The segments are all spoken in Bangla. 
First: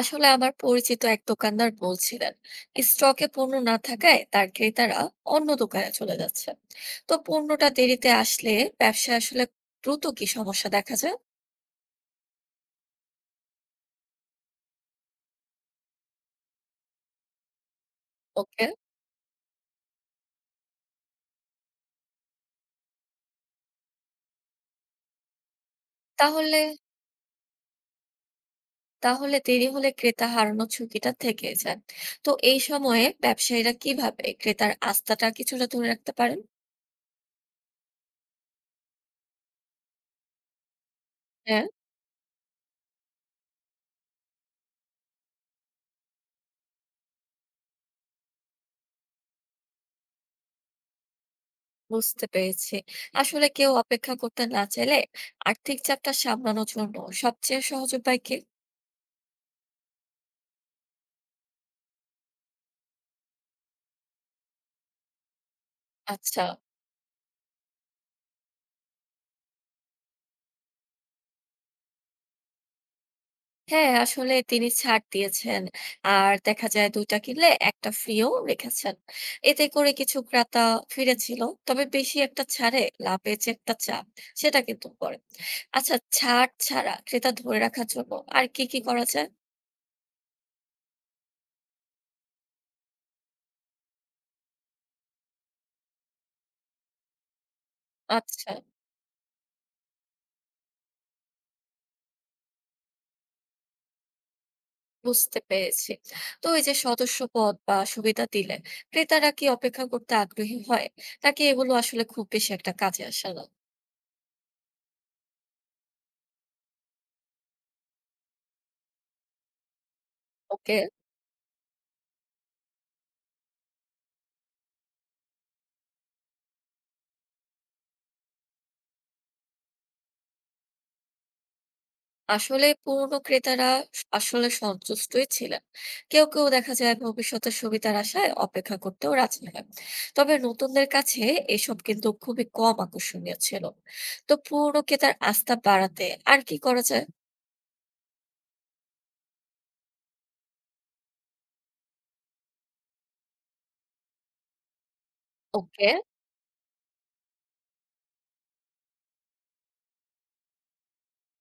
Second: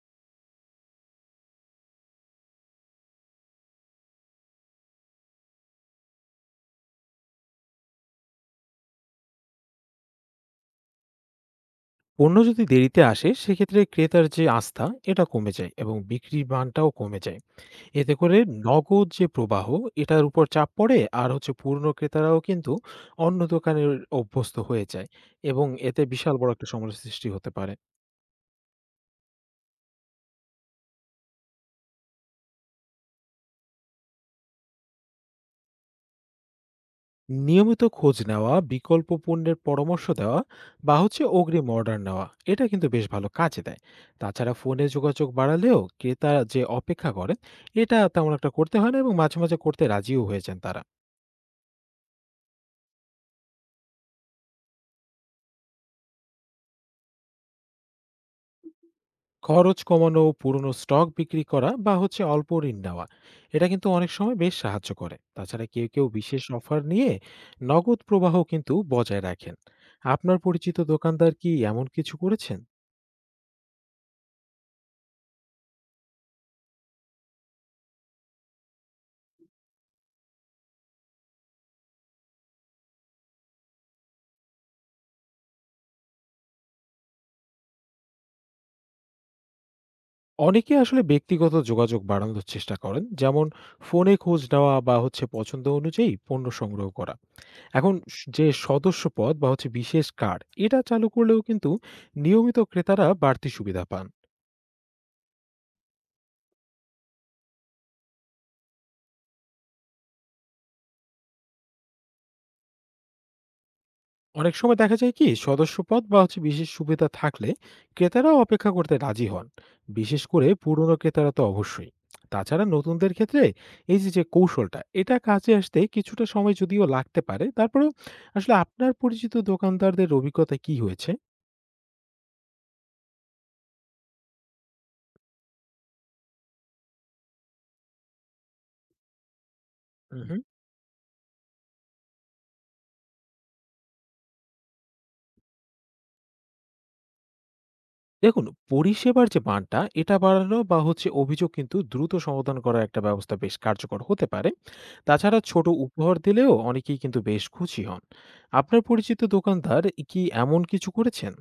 আসলে আমার পরিচিত এক দোকানদার বলছিলেন স্টকে পণ্য না থাকায় তার ক্রেতারা অন্য দোকানে চলে যাচ্ছে। তো পণ্যটা দেরিতে আসলে ব্যবসায় আসলে দ্রুত কি সমস্যা দেখা যায়? পণ্য যদি দেরিতে আসে সেক্ষেত্রে ক্রেতার যে আস্থা এটা কমে যায় এবং বিক্রির মানটাও কমে যায়। এতে করে ওকে। নগদ যে প্রবাহ এটার উপর চাপ পড়ে, আর হচ্ছে পুরনো ক্রেতারাও কিন্তু অন্য দোকানের অভ্যস্ত হয়ে যায় এবং এতে বিশাল বড় তাহলে একটা সমস্যার সৃষ্টি হতে পারে। তাহলে দেরি হলে ক্রেতা হারানোর ঝুঁকিটা থেকে যায়। তো এই সময়ে ব্যবসায়ীরা কিভাবে ক্রেতার আস্থাটা কিছুটা ধরে রাখতে পারেন? নিয়মিত খোঁজ নেওয়া, বিকল্প পণ্যের পরামর্শ দেওয়া বা হচ্ছে হ্যাঁ, অগ্রিম অর্ডার নেওয়া, এটা কিন্তু বেশ ভালো কাজে দেয়। তাছাড়া ফোনে যোগাযোগ বাড়ালেও ক্রেতা যে অপেক্ষা করেন, এটা তেমন একটা করতে হয় না এবং মাঝে মাঝে করতে রাজিও হয়ে যান তারা। বুঝতে পেরেছি। আসলে কেউ অপেক্ষা করতে না চাইলে আর্থিক চাপটা সামলানোর জন্য সবচেয়ে সহজ উপায় কি? খরচ কমানো, পুরনো স্টক বিক্রি করা বা হচ্ছে অল্প ঋণ নেওয়া, এটা কিন্তু অনেক সময় বেশ সাহায্য করে। তাছাড়া কেউ কেউ বিশেষ আচ্ছা। অফার নিয়ে নগদ প্রবাহ কিন্তু বজায় রাখেন। আপনার পরিচিত দোকানদার কি এমন কিছু করেছেন? হ্যাঁ, আসলে তিনি ছাড় দিয়েছেন। আর দেখা যায় ২ টা কিনলে ১ টা ফ্রি ও রেখেছেন। এতে করে কিছু ক্রেতা ফিরেছিল। তবে বেশি একটা ছাড়ে লাভে যে একটা চাপ, সেটা কিন্তু পড়ে। আচ্ছা, ছাড় ছাড়া ক্রেতা ধরে রাখার জন্য আর কি করা যায়? অনেকে আসলে ব্যক্তিগত যোগাযোগ বাড়ানোর চেষ্টা করেন, যেমন ফোনে খোঁজ নেওয়া বা হচ্ছে পছন্দ অনুযায়ী পণ্য সংগ্রহ করা। এখন যে আচ্ছা, সদস্যপদ বা হচ্ছে বিশেষ কার্ড, এটা চালু করলেও কিন্তু নিয়মিত ক্রেতারা বাড়তি সুবিধা পান। বুঝতে পেরেছি। তো এই যে সদস্যপদ বা সুবিধা দিলে ক্রেতারা কি অপেক্ষা করতে আগ্রহী হয়? নাকি এগুলো আসলে খুব বেশি একটা কাজে আসে না? অনেক সময় দেখা যায় কি সদস্যপদ বা হচ্ছে বিশেষ সুবিধা থাকলে ক্রেতারাও অপেক্ষা করতে রাজি হন, বিশেষ করে ওকে। পুরনো ক্রেতারা তো অবশ্যই। তাছাড়া নতুনদের ক্ষেত্রে এই যে যে কৌশলটা, এটা কাজে আসতে কিছুটা সময় যদিও লাগতে পারে, তারপরেও আসলে আপনার পরিচিত দোকানদারদের অভিজ্ঞতা কি হয়েছে? আসলে পুরনো ক্রেতারা আসলে সন্তুষ্টই ছিলেন। কেউ কেউ দেখা যায় ভবিষ্যতের সুবিধার আশায় অপেক্ষা করতেও রাজি হয়। তবে হুম। নতুনদের কাছে এসব কিন্তু খুবই কম আকর্ষণীয় ছিল। তো পুরনো ক্রেতার আস্থা বাড়াতে আর কি করা যায়? দেখুন, পরিষেবার যে মানটা এটা বাড়ানো বা হচ্ছে অভিযোগ কিন্তু দ্রুত সমাধান করার একটা ব্যবস্থা বেশ কার্যকর হতে পারে। তাছাড়া ছোট ওকে। উপহার দিলেও অনেকেই কিন্তু বেশ খুশি হন। আপনার পরিচিত দোকানদার কি এমন কিছু করেছেন?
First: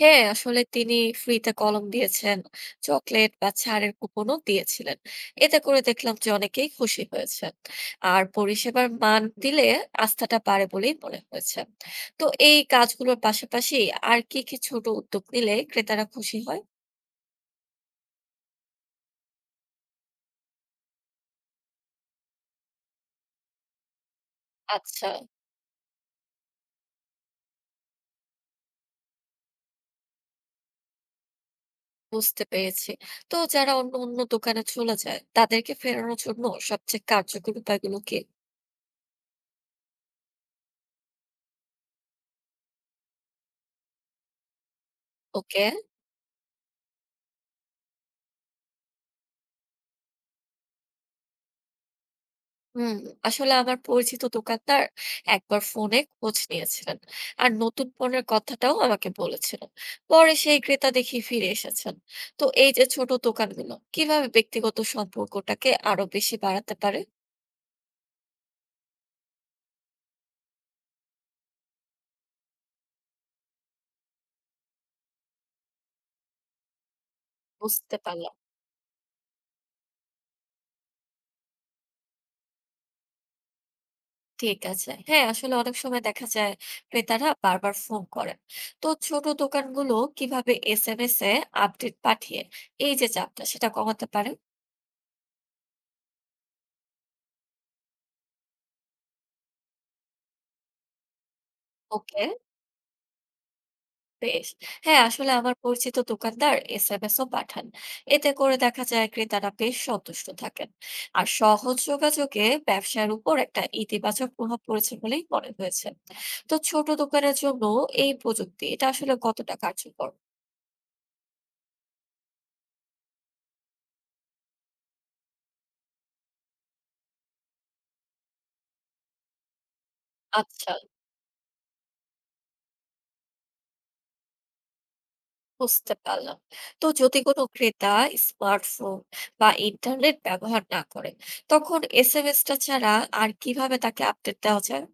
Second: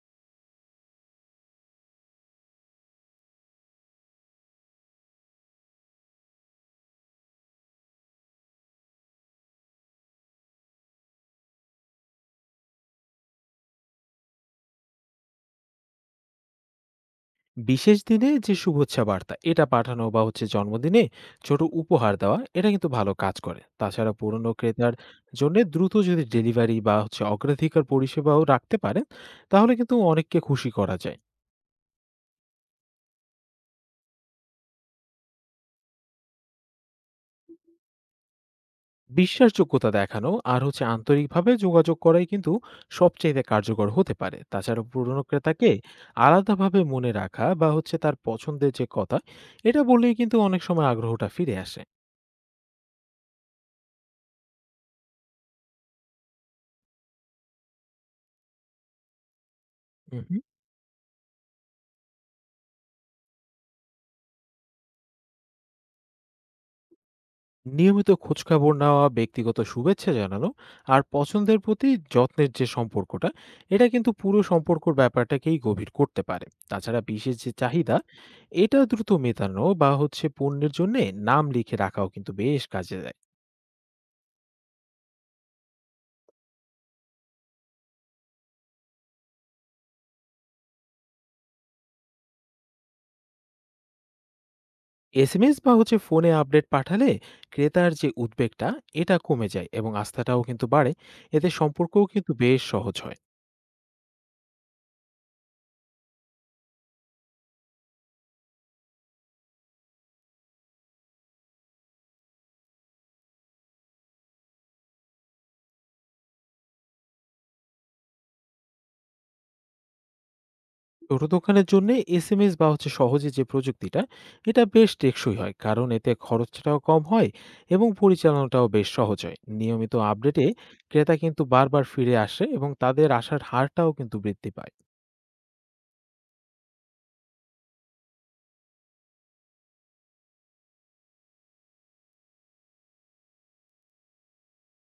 হ্যাঁ, আসলে তিনি ফ্রিতে কলম দিয়েছেন, চকলেট বা ছাড়ের কুপনও দিয়েছিলেন। এতে করে দেখলাম যে অনেকেই খুশি হয়েছে। আর পরিষেবার মান দিলে আস্থাটা বাড়ে বলেই মনে হয়েছে। তো এই কাজগুলোর পাশাপাশি আর কি কি ছোট উদ্যোগ নিলে ক্রেতারা খুশি হয়? বিশেষ দিনে যে শুভেচ্ছা বার্তা এটা পাঠানো বা হচ্ছে জন্মদিনে ছোট উপহার দেওয়া, এটা কিন্তু ভালো কাজ করে। তাছাড়া পুরনো ক্রেতার আচ্ছা, জন্যে দ্রুত যদি ডেলিভারি বা হচ্ছে অগ্রাধিকার পরিষেবাও রাখতে পারেন, তাহলে কিন্তু অনেককে খুশি করা যায়। বুঝতে পেরেছি। তো যারা অন্য অন্য দোকানে চলে যায় তাদেরকে ফেরানোর জন্য সবচেয়ে কার্যকর উপায়গুলো কি? বিশ্বাসযোগ্যতা দেখানো আর হচ্ছে আন্তরিকভাবে যোগাযোগ করাই কিন্তু সবচেয়ে কার্যকর হতে পারে। তাছাড়া পুরনো ওকে। ক্রেতাকে আলাদাভাবে মনে রাখা বা হচ্ছে তার পছন্দের যে কথা, এটা বললেই কিন্তু অনেক সময় আগ্রহটা ফিরে আসে। হুম। আসলে আমার পরিচিত দোকানদার একবার ফোনে খোঁজ নিয়েছিলেন আর নতুন পণ্যের কথাটাও আমাকে বলেছিলেন। পরে হুম। সেই ক্রেতা দেখি ফিরে এসেছেন। তো এই যে ছোট দোকানগুলো কিভাবে ব্যক্তিগত সম্পর্কটাকে আরো বেশি বাড়াতে পারে? নিয়মিত খোঁজখবর নেওয়া, ব্যক্তিগত শুভেচ্ছা জানানো আর পছন্দের প্রতি যত্নের যে সম্পর্কটা, এটা কিন্তু পুরো সম্পর্কর ব্যাপারটাকেই গভীর করতে পারে। তাছাড়া বিশেষ যে চাহিদা বুঝতে পারলাম। এটা দ্রুত মেটানো বা হচ্ছে পণ্যের জন্য নাম লিখে রাখাও কিন্তু বেশ কাজে দেয়। ঠিক আছে, হ্যাঁ, আসলে অনেক সময় দেখা যায় ক্রেতারা বারবার ফোন করেন। তো ছোট দোকানগুলো কিভাবে এসএমএস এ আপডেট পাঠিয়ে এই যে চাপটা সেটা কমাতে পারে? এসএমএস বা হচ্ছে ফোনে আপডেট পাঠালে ক্রেতার যে উদ্বেগটা এটা কমে যায় এবং আস্থাটাও কিন্তু বাড়ে। এতে সম্পর্কও ওকে, কিন্তু বেশ সহজ হয়। বেশ। হ্যাঁ, আসলে আমার পরিচিত দোকানদার এসএমএস ও পাঠান। এতে করে দেখা যায় ক্রেতারা বেশ সন্তুষ্ট থাকেন। আর সহজ যোগাযোগে ব্যবসার উপর একটা ইতিবাচক প্রভাব পড়েছে বলেই মনে হয়েছে। তো ছোট দোকানের জন্য এই প্রযুক্তি এটা আসলে কতটা কার্যকর? ছোট দোকানের জন্য এসএমএস বা হচ্ছে সহজে যে প্রযুক্তিটা, এটা বেশ টেকসই হয় কারণ এতে খরচটাও কম হয় এবং পরিচালনাটাও বেশ সহজ হয়। নিয়মিত আপডেটে আচ্ছা, ক্রেতা কিন্তু বারবার ফিরে আসে এবং তাদের আসার হারটাও কিন্তু বৃদ্ধি পায়। বুঝতে পারলাম। তো যদি কোনো ক্রেতা স্মার্টফোন বা ইন্টারনেট ব্যবহার না করে, তখন এসএমএস টা ছাড়া আর কিভাবে তাকে আপডেট দেওয়া যায়?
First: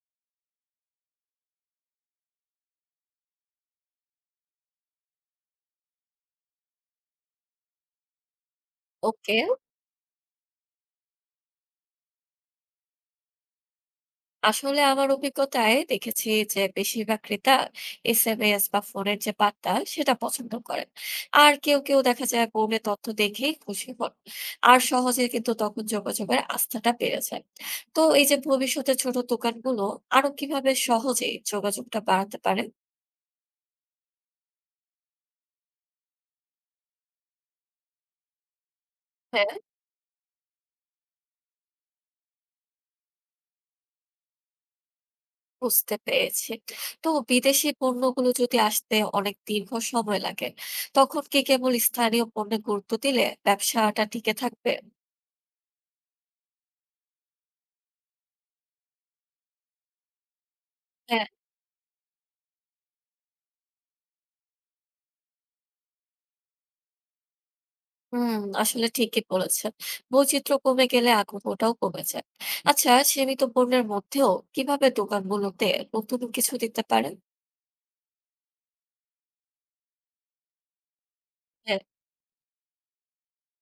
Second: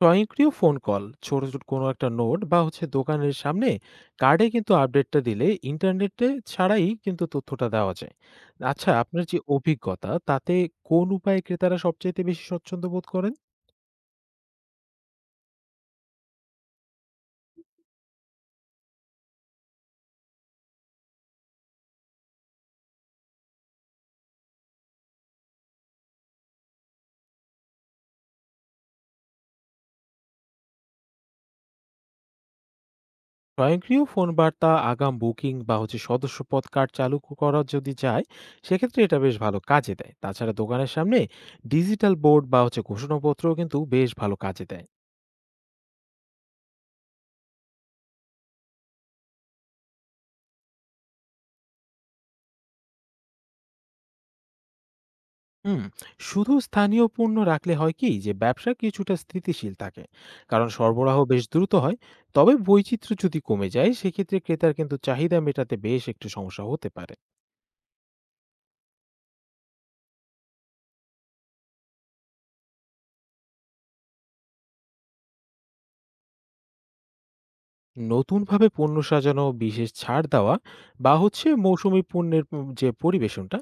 স্বয়ংক্রিয় ফোন কল, ছোট ছোট কোনো একটা নোট বা হচ্ছে দোকানের সামনে কার্ডে কিন্তু আপডেটটা দিলে ইন্টারনেটে ছাড়াই কিন্তু তথ্যটা দেওয়া যায়। আচ্ছা, আপনার ওকে। যে অভিজ্ঞতা, তাতে কোন উপায়ে ক্রেতারা সবচেয়ে বেশি স্বচ্ছন্দ্য বোধ করেন? আসলে আমার অভিজ্ঞতায় দেখেছি যে বেশিরভাগ ক্রেতা এসএমএস বা ফোনের যে বার্তা সেটা পছন্দ করেন। আর কেউ কেউ দেখা যায় পণ্যে তথ্য দেখেই খুশি হন। আর সহজে কিন্তু তখন যোগাযোগের আস্থাটা বেড়ে যায়। তো এই যে ভবিষ্যতে ছোট দোকানগুলো আরো কিভাবে সহজে যোগাযোগটা বাড়াতে পারে? স্বয়ংক্রিয় ফোন বার্তা, আগাম বুকিং বা হচ্ছে সদস্যপদ কার্ড চালু করা যদি যায়, সেক্ষেত্রে এটা বেশ হ্যাঁ, ভালো কাজে দেয়। তাছাড়া দোকানের সামনে ডিজিটাল বোর্ড বা হচ্ছে ঘোষণাপত্রও কিন্তু বেশ ভালো কাজে দেয়। বুঝতে পেরেছি। তো বিদেশি পণ্যগুলো যদি আসতে অনেক দীর্ঘ সময় লাগে, তখন কি কেবল স্থানীয় পণ্যে গুরুত্ব দিলে ব্যবসাটা টিকে থাকবে? হুম। শুধু স্থানীয় পণ্য রাখলে হয় কি যে ব্যবসা কিছুটা স্থিতিশীল থাকে, কারণ সরবরাহ হ্যাঁ। বেশ দ্রুত হয়। তবে বৈচিত্র্য যদি কমে যায় সেক্ষেত্রে ক্রেতার কিন্তু চাহিদা মেটাতে বেশ একটু সমস্যা হতে পারে। হুম, আসলে ঠিকই বলেছেন। বৈচিত্র্য কমে গেলে আগ্রহটাও কমে যায়। আচ্ছা, সীমিত পণ্যের মধ্যেও কিভাবে দোকানগুলোতে নতুন কিছু দিতে পারেন? নতুনভাবে পণ্য সাজানো, বিশেষ ছাড় দেওয়া বা হচ্ছে হ্যাঁ, মৌসুমি পণ্যের যে পরিবেশনটা,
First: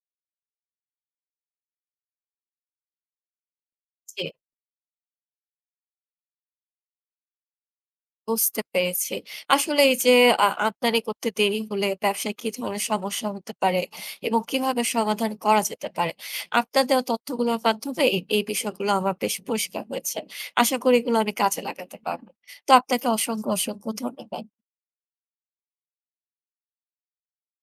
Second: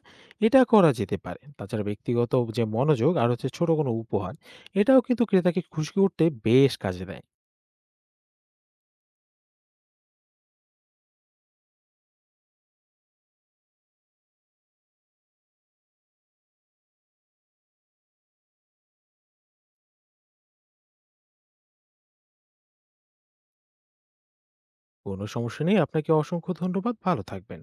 এটা করা যেতে পারে। তাছাড়া ব্যক্তিগত যে মনোযোগ আর হচ্ছে ছোট কোনো জি, উপহার, এটাও কিন্তু ক্রেতাকে খুশি করতে বেশ কাজে দেয়। বুঝতে পেরেছি। আসলে এই যে আমদানি করতে দেরি হলে ব্যবসায় কি ধরনের সমস্যা হতে পারে এবং কিভাবে সমাধান করা যেতে পারে? আপনার দেওয়া তথ্যগুলোর মাধ্যমে এই বিষয়গুলো আমার বেশ পরিষ্কার হয়েছে। আশা করি এগুলো আমি কাজে লাগাতে পারবো। তো আপনাকে অসংখ্য ধন্যবাদ। কোনো সমস্যা নেই, আপনাকে অসংখ্য ধন্যবাদ, ভালো থাকবেন।